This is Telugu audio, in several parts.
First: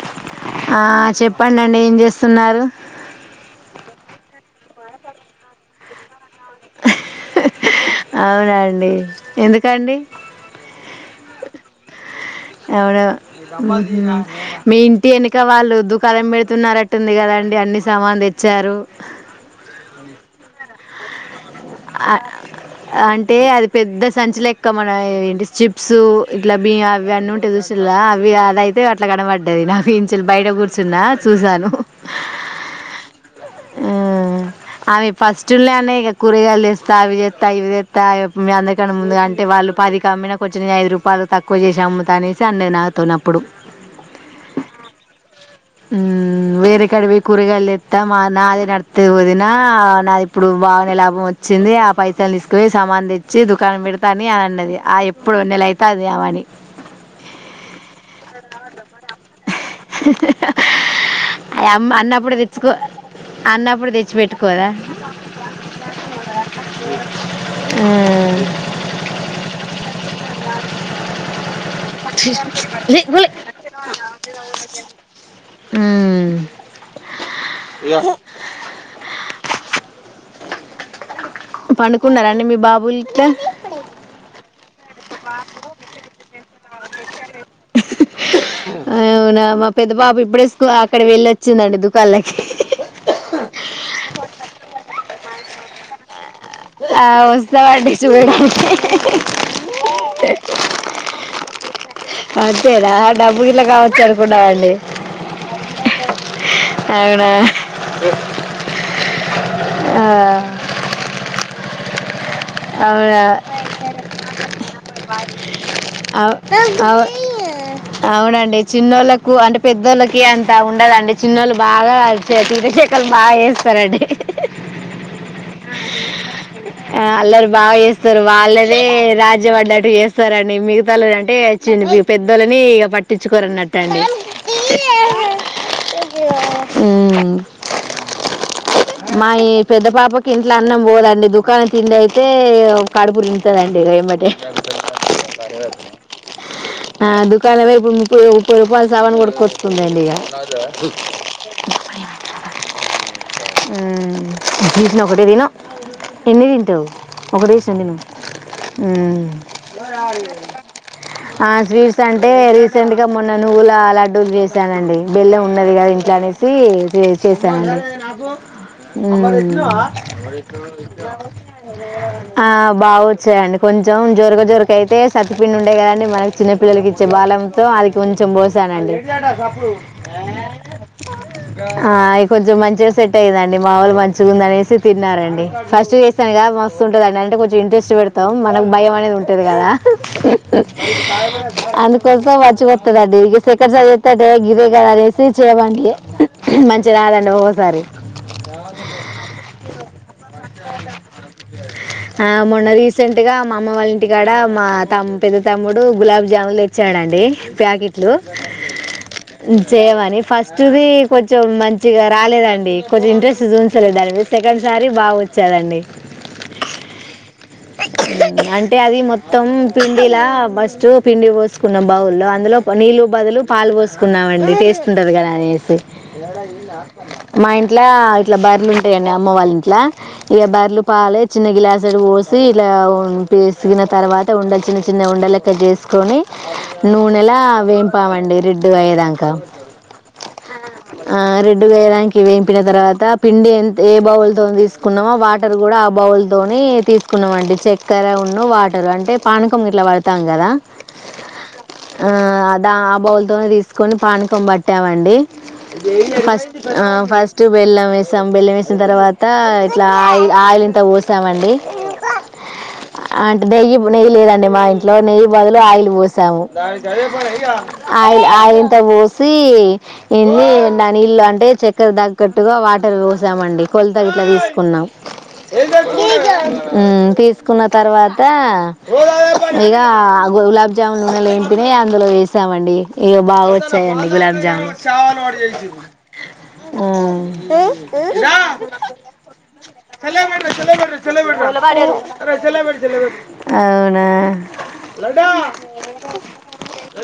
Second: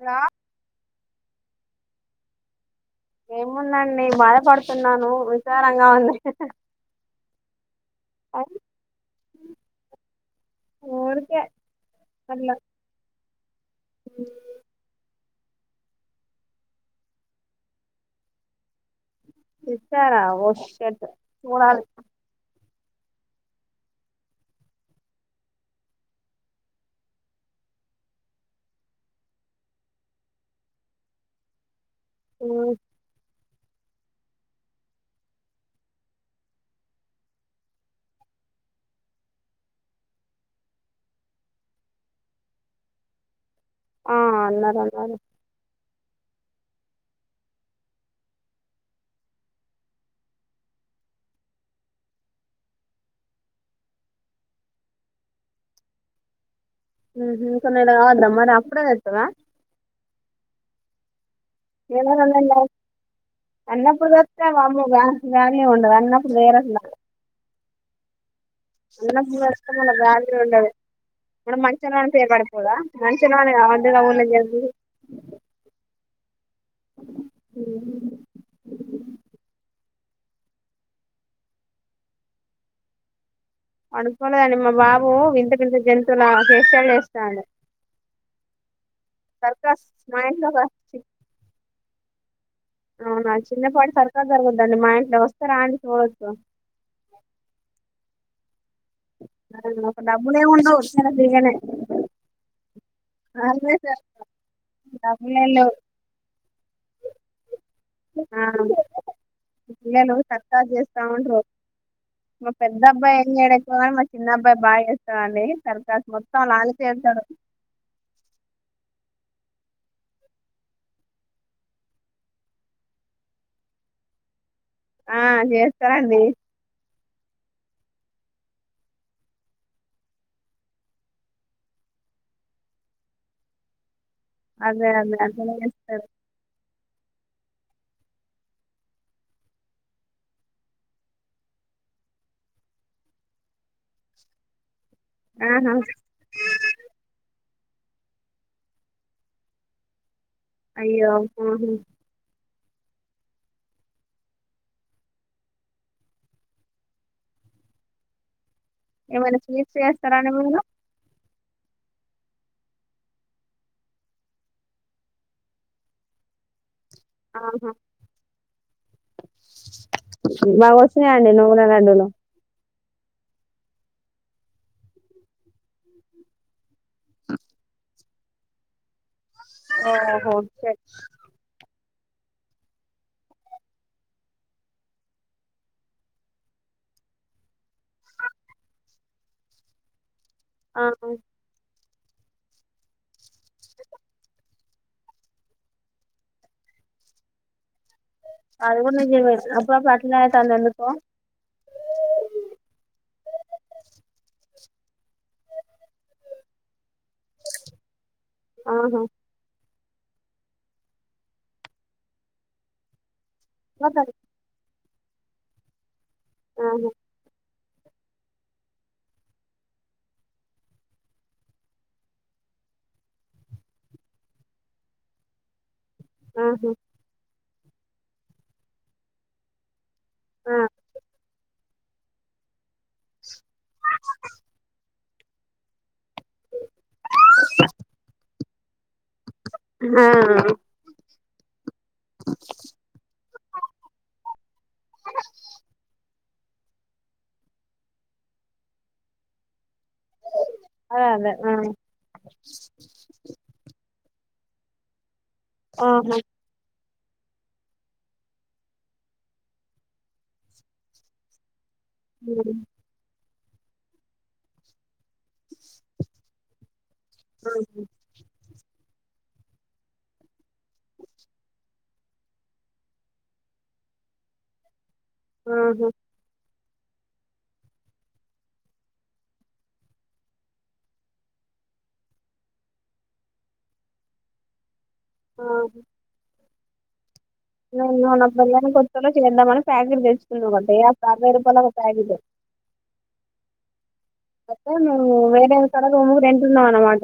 హలో ఆ చెప్పండి నేం చేస్తున్నారు? ఏముందండి బాధపడుతున్నాను విచారంగా ఉంది. అవునండి ఎందుకండి. ఊరికే అట్లా అవును మీ ఇంటి ఎన క వాళ్ళు దుఖనాం పెడుతున్నారట్టుంది కదాండి అన్ని సమాన్ తెచ్చారు. విచారా వష్ షట్ చూడాలి ఆ ఆ అంటే అది పెద్ద సంచిలో ఎక్కువ మనం ఏంటి చిప్స్ ఇట్లా బి అవి అన్నీ ఉంటే చూసాల్ల అవి అయితే అట్లా కనబడ్డది. నా బీన్షలు కూర్చున్న చూసాను ఊ అవి ఫస్ట్ల్లో అనే ఇక కూరగాయలు చేస్తా అవి చేస్తా ఇవి చేస్తా మీ అందరికన్నా ముందు అంటే వాళ్ళు పది కా అమ్మినా కొంచెం ఐదు రూపాయలు తక్కువ చేసా అమ్ముతా అనేసి అన్నే నాతోను అప్పుడు ఆ అన్నారు అన్నారు ఉ వేరే కాడకి కూరగాలు ఎత్తా మా నాదే నడితే వదినా నాది ఇప్పుడు బానే లాభం వచ్చింది. ఆ పైసలు తీసుకుయి సామాన్ తెచ్చి దుకాణం పెడతాని అని అన్నది ఆ ఎప్పుడు నెల అయితది అమెఅని ఉహు కొన్నడ దమ్ మని అప్పుడే అత్తదా అ యమ్మ అన్నప్పుడు తెచ్చుకో అన్నప్పుడు తెచ్చి వస్తా పెట్టుకోదా వమ్మో గాని గానే ఉండదు అన్నప్పుడు వేర ఊ అన్నప్పుడు ఇష్టమ లే బాల ఉండదు మనం మనుషనివన పేరు పడపోదా మనుషలవ వంది నా ఊర్ల ఊ ఉ ఇగ పన్నుకున్నారాండి మీ బాబులీద్దర్ పడుకోలేదండి మా బాబు వింత వింత జంతువుల ఫేషలు చేస్తాడు అవునా మా సర్కస్ పెద్ద మా ఇంట్లో స పల్లకి అవునా చిన్నపాటి సర్కస్ జరగుద్దండి మా ఇంట్లో వస్తారా అండి పోవచ్చు. ఆ వస్తామండి చూ బెడ్డుకి అ డబ్బులేముండవ్ అంతేనా [unintelligible] డబ్బు గిల్లా కావచ్చు అనుకున్నావండి డబ్బులేం లేవు అవునా ఆ ఆ, ఏళ్లు సర్కస్ చేస్తమంట్రూ మా పెద్ద అబ్బాయి అవునా ఏం చేయడు ఎక్కువ మా చిన్న అబ్బాయి బాగా చేస్తాండి సర్కస్ అవ్- మొత్తం అవ్- లాంచేతాడు. ఎక్కువ అంటే పెద్దోళ్ళకి అంత ఉండదండి చిన్నోళ్ళు బాగా వతీలశకలు బాగా చేస్తారండి. ఆ చేస్తారండి ఆ అల్లరి బాగా చే వస్తారు వాళ్ళనే రాజ్య పడ్డట్టు చేస్తారండి మిగతాల అంటే వచ్చి పెద్దలని ఇక పట్టించుకోరున్నట్టు అండి అదే అదే అట్లనే చేస్తారు హమ్ మా పెద్ద పాపకి ఇంట్లో అన్నం పోదండి దుకాణం తిండి అయితే కడుపు తింటదండి ఇక ఎమ్మటే ఆహా దుకాణం దుకాణం కి పోయి ముప్పై ముప్పై రూపాయల సామాను కొనకొచ్చుకుందండి ఇగ తాగుతావా అయ్యో ఆహా తీసిన ఒకటే తిను ఎన్ని తింటావు ఒకటే తీసాను తిను ఏమైనా స్వీట్స్ చేస్తారాండి ఊ మీరు ఆ స్వీట్స్ అంటే రీసెంట్గా మొన్న నువ్వుల లడ్డూలు చేసానండి బెల్లం ఉన్నది కదా ఇంట్లో అనేసి. దే ఆహా చేశాను ఊ అ బాగా వచ్చినాయండి నువ్వుల లడ్డూలు ఆ బాగొచ్చాయండి. కొంచెం జోరక జోరక అయితే సత్తిపిండి ఉండే కదండి మనకి చిన్న పిల్లలకు ఇచ్చే బాలమృతం అది కొంచెం పోసానండి. ఇయటసప్పుడు ఓహో షట్ ఆ అవి కొంచెం మంచేస్ సెట్ అయ్యిందండి మావోలు మంచిగుందనేసి తిన్నారండి ఫస్ట్ చేస్తాను కదా మస్తుంటుందండి అంటే కొంచెం ఇంట్రెస్ట్ పెడతాం మనకు భయం అనేది ఉంటది కదా. ఆహా అందు కొలత మంచగొత్తదండి డీకి చెక్కర జల్లితంటే గిరి కద అనేసి చేయమన్లే మంచి రాదండి ఒగోసారి అది కూడా నిజమే అప్పుడపుడు అట్లనే ఐతంది ఎందుకో ఆ, మొన్న రీసెంట్గా మా అమ్మ వాళ్ళ ఇంటికాడ మా తమ్ పెద్ద తమ్ముడు గులాబ్జాముల్ తె చడండి ప్యాకిట్లు ఆహా ఉ చేయమని ఫస్ట్ది కొంచెం మంచిగ రాలేదండి. కొది ఇంటెస్ నువ్ చూయించలే ఆహా దాని మీద సెకండ్స్ సారి బావొచ్చరండి ఆవును ఊ అంటే అది మొత్తం పిండిలా ఫస్ట్ పిండి పోసుకున్న బౌలో అందులో నీళ్లు కు బదులు పాలు పోసుకున్నామండి టేస్ట్ ఉంటది కదా అనేసి ఏడ ఆహా ఈన అక్కనా? మా ఇంట్ల ఇట్ల బర్లుంటాయండి అమ్మ వాళ్ళ ఇంట్ల ఇక ఆ బర్లు పాలే చిన్న గిలాస్ దరు వోస్ సీల అవును వేసిన తర్వాత ఉండల్ చిన చిన చిన్న ఉండలెక్క జ చేసి ని నూనెలా వేంపామండి రెడ్ అయి దాకా ఆ ఆ రెడ్ రెడ్ గా అయ్యాదాకా వేంపిన తర్వాత పిండి ఏ బౌల్ తో తీసుకున్నామో వాటర్ కూడా ఆ బౌల్ త తిని టెస్క్ కున్నాంమండి చక్కర ఉన్న వాటర్ అంటే పానకం ఎట్ల పడటం కదా ఆ అదే అదే ఆ బౌల్ తిని టెస్కొని పానకం మొత్తం పట్టమండి ఆ ఆహా ఫస్ట్ ఆ ఫస్ట్ బెల్లం వేసాం బెల్లం వేసిన తర్వాత ఇట్లా ఆయి ఆయిల్ ఇంత పోసామండి హ అంటే నెయ్యి నెయ్యి లేదండి మా ఇంట్లో నెయ్యి బదులు ఆయిల్ పోూసాము ఆయిల్ ఆయిల్ అత్త పోసి ఎన్ని నా నీళ్లుు అంటే చక్కెరా తగ్గట్టుగా వాటర్ పోసామండి కొలత ఇట్లా తీసుకున్నాం ఏద ఆహా తీసుకున్న తర్వాత ఇక గులాబ్జామున్ నన్నెలుంటనే అందులో వేసామండి ఇక బాగా వచ్చాయండి గులాబ్జామున్ చవాల ఆడి చేసి ఆ న పబైని కొత్తలో చేద్దామని ప్యాకెట్ తెచ్చుకుందన్నాంట అభై రూపాయల ఆ ప్యాకెట్ అవును అయితే మేము వేరే కాడ రూమ్ రెంట్ ఉన్నాం అన్నమాట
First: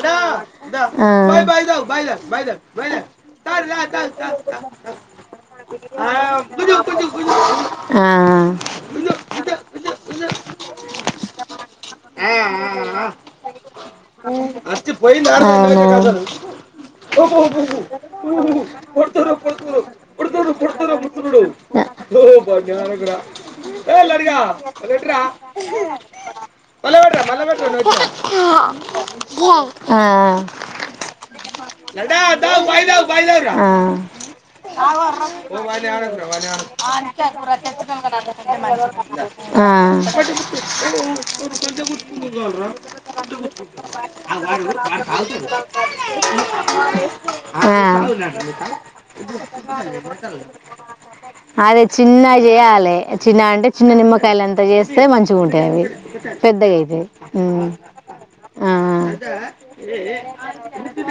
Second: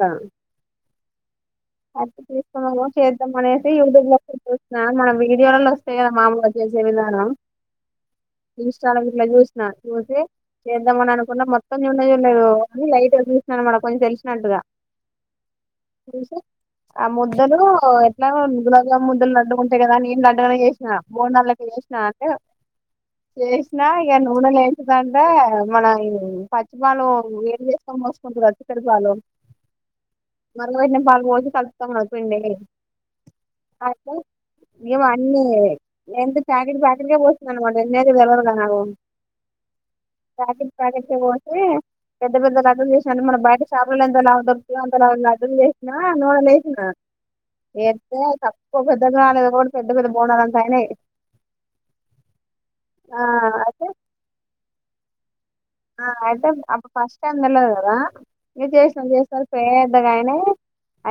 అట్లా తీసుకున్నాము చేద్దాం అనేసి యూట్యూబ్ లో ఒకటి చూసిన మన వీడియోలలో వస్తాయి కదా మామూలుగా చేసే విధానం ఇన్స్టాలో ఇట్లా ఆ చూసిన చూసి చేద్దామ అని అనుకున్న మొత్తం లడ్డుగ అవును. ఉంటాయి కదా అని నేను అలాగి చేసిన [unintelligible] ఇ నూనెలో ఎంచినక మన ఇది చిక్కటి పాలు మరగబెట్టిన పాలు పోసి కలుపుతాం కదా పిండి అయితే మేము అన్ని ఎంత ప్యాకెట్ ప్యాకెట్కే పోసింది అనమాట ఎన్నేది తెలవదు ఆ కదా నాకు ప్యాకెట్ ప్యాకెట్కే పోసి ఆ పెద్ద పెద్ద లడ్డూలు చేసినా మన బయట షాపులలో ఎంత లావు దొరుకుతాయో అంత లావు లడ్డూలు చేసినా నూనెలో వేసినా వేస్తే తక్కువ పెద్దగా రాలేదు ఒకటి పెద్ద పెద్ద బోండాలంత అయినాయి అదే చిన్న చేయాలి చిన్న అంటే ఆ చిన్న నిమ్మకాయలు అంత చేస్తే మంచి ఆ అయితే అప్పుడు ఫస్ట్ టైం తెలవదు ఉమ్. కదా ఇంగ ఆ చేసినం పేద్దగానీ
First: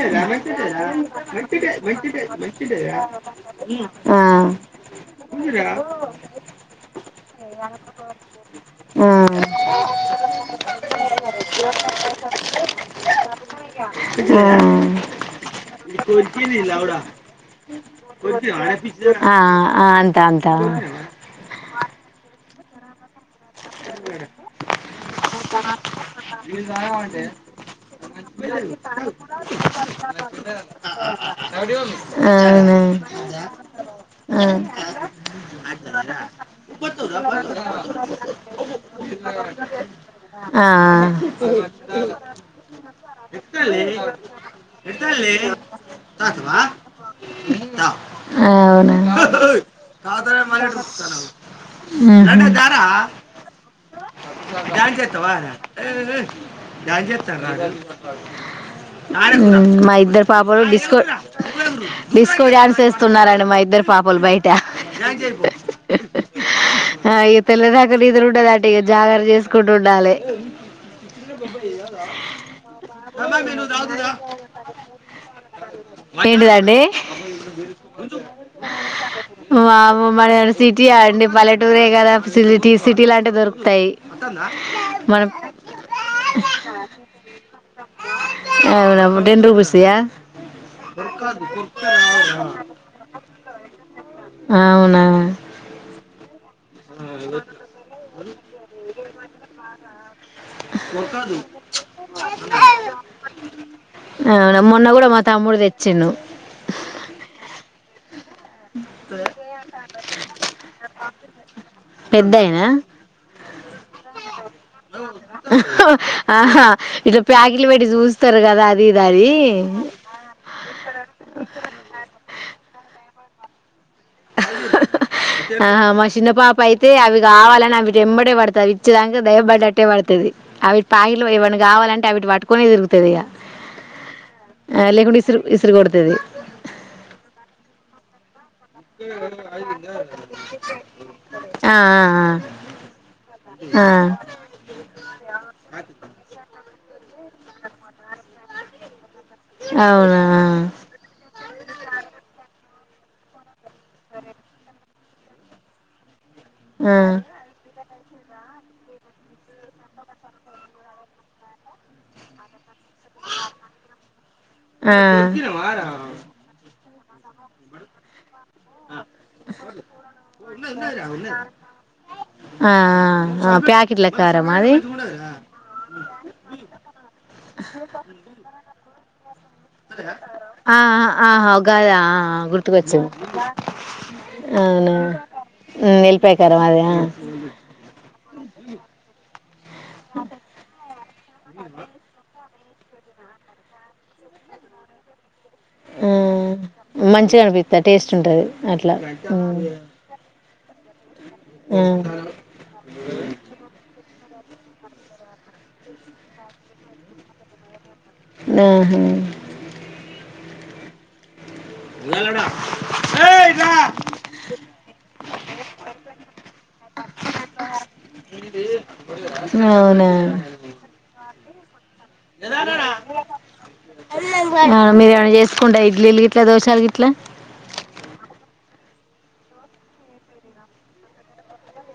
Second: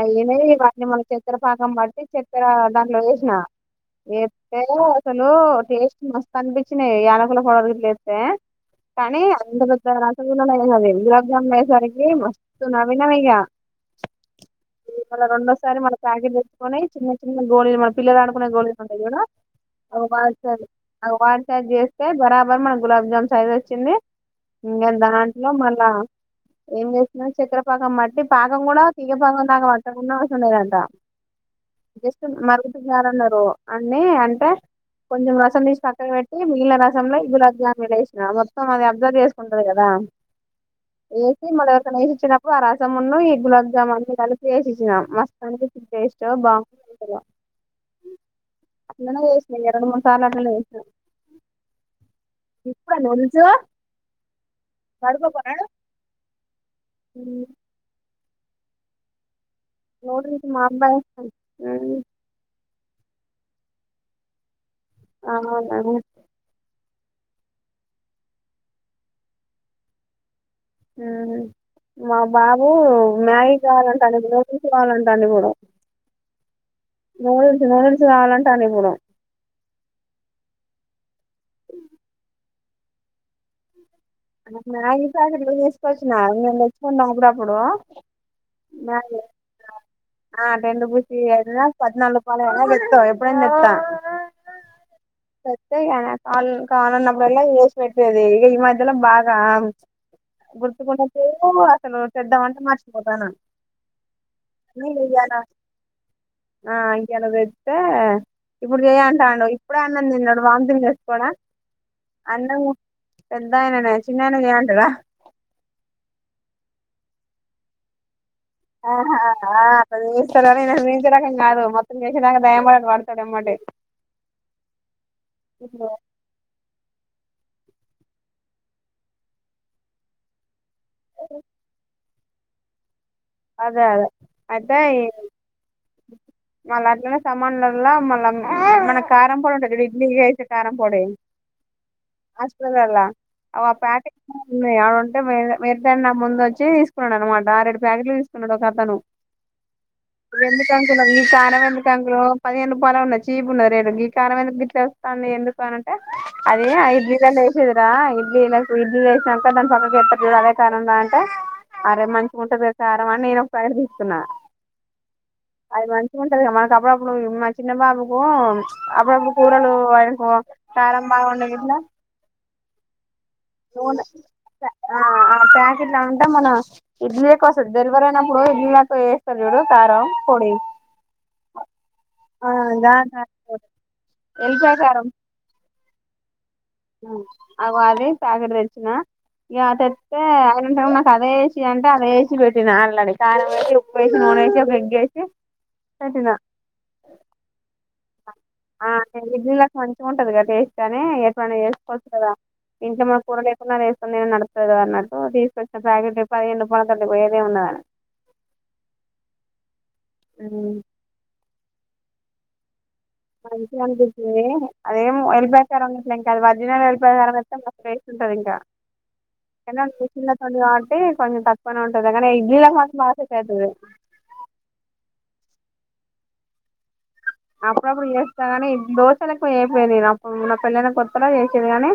అయినయి వాటిని మన చెత్తర పాకం బట్టి చెత్తర దాంట్లో వేసినా వేస్తే అసలు టేస్ట్ మస్తు అనిపించినాయి యనకు కూడా పోడదు లేస్తే కానీ ఇంత పెద్ద రసగుల్లా నవ గులాబ్ జామున్ అయేసరికి మస్తు నవ్వినామీగా మళ రెండోసారి మన ప్యాకెట్ తెచ్చుకొని చిన్న చిన్న గోళీలు మన పిల్లలు ఆడుకునే గోళీలు ఉంటయి జూడు ఆ అవి అంత వా అంత వా చేస్తే బరాబర్ మన గులాబ్ జాన్ సైజోచ్చింది ఇంకా దాంట్లో మళ్ళా ఏం చేసిన చక్కెరపాకం మట్టి పాకం కూడా తీగపాకం దాక అట్టకుండా అవసరం లేదంట జస్ట్ అవును మరుగుటి జారన్నారు అన్నన్ని అంటే కొంచెం రసం తీసి పక్కన పెట్టి మిగిలిన రసంలో గులాబ్జామూనేసిన సో మా దెగ్ ఆ వేసి మళ్ళీ ఎవరికైనా వేసి ఇచ్చినప్పుడు ఆ రసమును ఈ గులాబ్ జామున్ అన్ని కలిపి వేసి ఇచ్చిన మస్తు అనిపించింది టేస్ట్ ఆ బాగుంది అసలు అట్లనే చేసిన ఇగ రెండు మూడు అవును సార్లు అట్లనే చేసిన ఇప్పుడా నూడిల్స్ మహ్మ్ డాన్స్ చెస్తావా పడుకోపోరా డాన్స్ చెస్త అ మా ఇద్దరు నూడిల్స్ పాపలు మా డిస్కో అబ్బాయి డిస్కో డాన్స్ ఎస్త్ స్తున్నారండి మా ఇద్దరు పాపలు బయట ఆవున ఆ ఇగ తెల్లదాక నిదుర ఉండదండి ఇగ జాగర చేసుకుంట ఉండాలి ఉమ్ మా బాబు మ్యాగి కావాలంటండు ఇప్పుడు నోటీరుచి కావాలంటండు ఇప్పుడు ఆ ఏంటిదండి నూడిల్స్ ఏ నూడిల్స్ కావాలంటాండు ఇప్పుడు వమ్మో మా సిటీయా అండి పల్లెటూరే కదా ఫ్సీటీ సిటీలంటే దొరుకుతాయి ఆ మ్యాగీ మనం ఫ్యాకట్లు చేసుకోవచ్చున నేను తెచ్చుకున్నా అప్పుడప్పుడు అవునా మ్యాగీ టెన్ రూపీస్యా ఆ రెండు పూసీయన్న పద్నాలుగు రూపాలన్న తెచ్చుకో ఎప్పుడైన తెస్తా అ అవునా సత్తే కద కాళ్ళు కావాలన్నపుడల్లా చేసి పెట్టేది ఈ మధ్య ఇల బాగా గుర్తుకున్నపుడు అసలు చెడ్డవంత మర్చిపోతాను అవునా మొన్న నను కూడా మా ఇయాల తమ్ముడు తెచ్చిండు ఆ ఇయ్యాలా పెడితే వామిటింగ్ చేసుకోడా అన్నం పెద్దయినా పెద్దాయననే చిన్నాయన చేయమంటడా ఆహా ఇది పాకెట్లు పెట్టి జూస్ ఆహా ఆ అట్లా జూస్తారని ఇన జూవించే రకం గాదు మొత్తం జేసేదాకా టైమ్ పడతది అడ ఏమ్మటే హా మా షిన్న పాపా అయితే అవి కావాలని అవి ఎంబడే పడుతది ఇచ్చేదాక దయబడ్డట్టే పడుతది అవిటి పాకిట్లు ఇవీ కావాలంటే అవిటి పటుకొనే తిరుగుత్ అదే అదే అయితే ఈ లేకుంటే ఇసురు ఇసురు కొడుతది ఇగ అలాట్లనే సమానలల మళ్ళ మనకు కారం పొడి ఉంటది క ఇడ్లీసే కారం పొడి ఆ హాస్పటలల అగొ ఆ ప్యాకెట్లు వున్నాయ ఉంటే మే మీరేటమే ముందు వచ్చి తీసు అనమాట ఆరెడు పాకెట్లు తీస్ ఉన్నాడోకతను ఆ అవునా వెందు కాకు కార వెందు కాంక్రం పదిహేను [inaudible] కొనన్న చీప్ గ లేదు గీ కారం ఎందుకు గిట్ల అన్ని ఎందుకు అనంటే అదే ఆ ఐదు బీరలు ఏసేదిరా ఇడ్లీ నాకు ఇడ్లి వసినాక దాని పక్క ఎత్త అదే కార అంటే అరే మంచిగా ఉంటది దెల్సా ఆ కారం ఆ నేను ఒక ప్యాకెట్ తీసుకున్నా ఆ అది మంచిగా ఉంటంది కదా మనకప్పుడపుడ ఇ మా చిన్న బాబుకు ప్చ్ అప్పుడప్పు కూరలు వాడికోకారం బాట్లాట్ ఆ ఆ ప్యాకెట్ల కారమా అది ఉంట మన వస్తది డెలివరీ అయినప్పుడు ఇడ్లీలకు వేస్తారు చూడు కారం పొడి ఆ ఆహాగాదా ఆ గా గుర్తుకొచ్చింది కారం పొడి ఎల్లిపాయ అవున ఎల్లిపాయ కారం అది అ అదది తాగడచ్చనా ఇక తెత్తే అఐలు నాకు అదేసి అంటే అదే వేసి పెట్ నాడి కాల వేసి ఉప్పు వేసి, నూనే వేసి ఒక ఎంగ వేసి ఆ మంచిగా అనిపిస్తాది టేస్ట్ ఉంటది అట్లా తానే చేసుకోవచ్చు కదా ఇంట్లో మన కూర లేకుండా వే నే ట్టు తీసుకొచ్చిన ప్యాకెట్ పదిహేను పన త పో ఏదే ఉన్నదని ఆహా అవు వెలడా మంచిగా అనిపించంది అదేం వలి ప్రరికారం ఉన్నట్లే ఇంకా అది వర్జినల్ వలి ప్రరికారం వస్తే మం వేస్ంటది ఇంకా మెషన్లో తడి కాబట్టి కొంచెం తక్కు ప ఆ మీరేమన్న చేసుకొండి ఇడ్లిలుగిట్ల దోషాలు గిట్లా అప్పుడప్పుడు చేస్తా కాని ఈ దోశలుకు ఏం తెలీదు అప్పుడు నా పెళ్లైన కొత్తలా చేసేది గాని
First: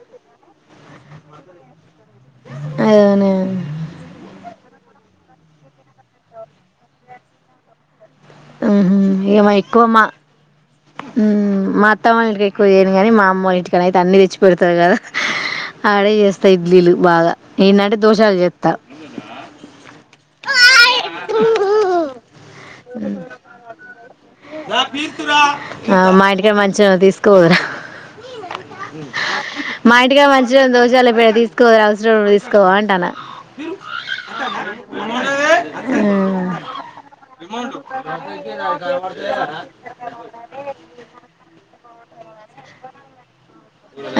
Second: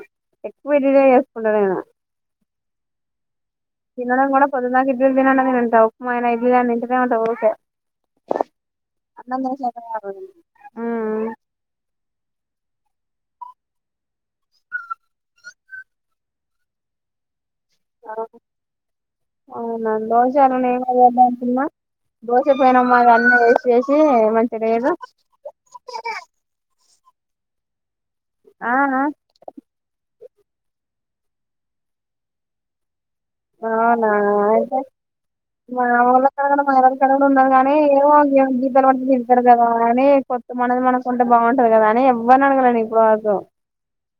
ఎక్కువ ఇడ్లీలు చేసుకుంటా నేను అవునా తినడంం కూడా పొదునా దాకా ఇడ్లీలు తినండి తంటారు ఉప్మాయనా ఇడ్లే నింటే ఉంటా ఓకే ఉమ్ హమ్ ఏమా ఎక్కువ మా కాదు ఉమ్ మా అత్త మావయ్య క్కువ ఏయను కానీ మా అమ్మ ఇంటికడా అయితే అన్నిీ తెచ్చి పెడతారు కదా ఆడే చేస్తా ఇడ్లీలు బాగా ఏంటంటే దోషాలు చేస్తా అవునా దోశ అలా ఏంట దోశ పెనం మగా అన్న వేసి వేసి మంచిగా లేదు తీస్కో పో ఆ మా ఇంటికాడా గా మంచి దోశాల ఇప్పుడ తీసుకోవాలి అవసరం తీసుకోవ అంటానా అవునా అయితే మామూల కడ కూడాడ మల కడ కూడా ఉన్నారు కానీ ఏమో దీపాలు అంట తిళ్తారు కదా అని కొత్తం అనేది మనకుంటే బాగుంటది కదా అని ఎవరిని అడగాలా నేను ఇప్పుడు వరకు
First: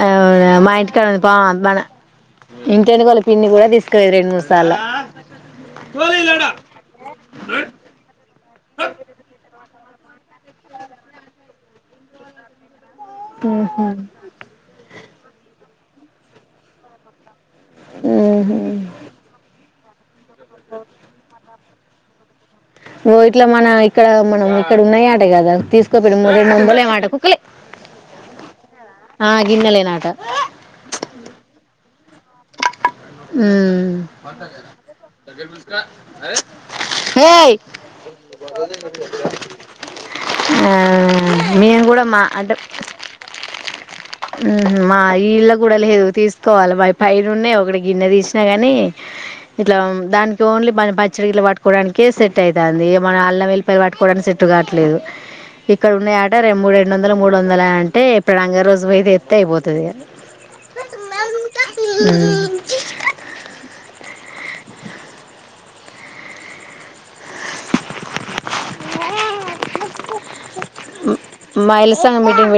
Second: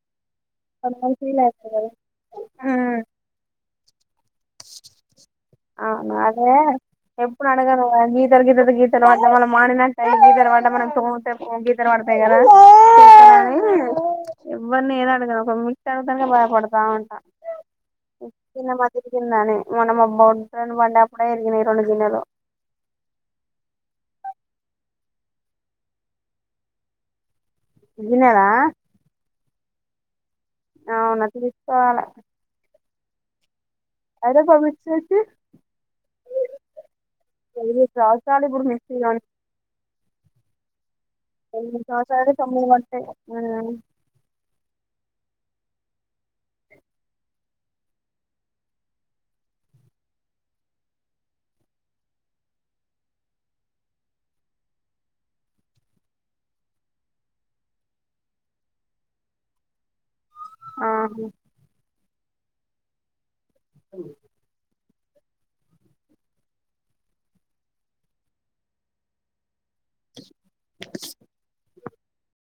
ఆ వు మా ఇంటికాడ కొంతమంది ఉ పా ఫీల్ అయితరు మన ఇంకెందుకో వాళ్ళ పిన్ని కూడా తీస్త కదే అవును అదే ఎప్పుడు అడగను గీతలు గీతలు గీతలు వ వాళ్ళ మాడిినట్ అల్ గీతర్ పడ్డ మనం స గీత వాడతాయి కదా ఆహా నేను అడిగాను ఒక మిక్స్ అడుగం బ భయపడతా ఉంటా ఉమ్మ్మ్ మనం అబ్బా మత్ర పండా కూడా ఇరిగి తజ నలో ఓ ఇట్లా మన ఇక్కడ మనం ఇక్కడ ఉన్నాయి ఆట కదా తీసుకో పెడి మ రెండువందలు ఏమో కుక్కలే దినార గిన్నలలే నాట తీసుకోవాలె ఉమ్ అదే పా మిక్సీ వచ్చి హె ఎనిమిది సంవత్సరాలు ఇప్పుడు మిక్సీ కొని ఆ మేము ఎనిమిది కూడా సంవత్సరాలు అంటే తొమ్మిది పడతాయి ఇళ కూడా లేదు తీసుకోవాలి మా పైైన ఉన్నాయి ఒకటికి గిన్నె తీసినా గాని ఇట్లా దానికి ఓన్లీ మన పచ్చడికిల పట్కోవడానినికిే సెట్ అయితుంది మన అల్లం వెల్లి ప పట్టుకోవడానికిెట్టు కావట్లేదు ఇక్కడ ఉన్న ఆట మూడు రెండు వందలు మూడు వందల అంటే ఇప్పుడు రంగ రోజు అయితే ఎత్తే అయిపోతుది ఆహా హ జ్ అవు మ్ మైళ్ళు సంగం మీటింగ్ పో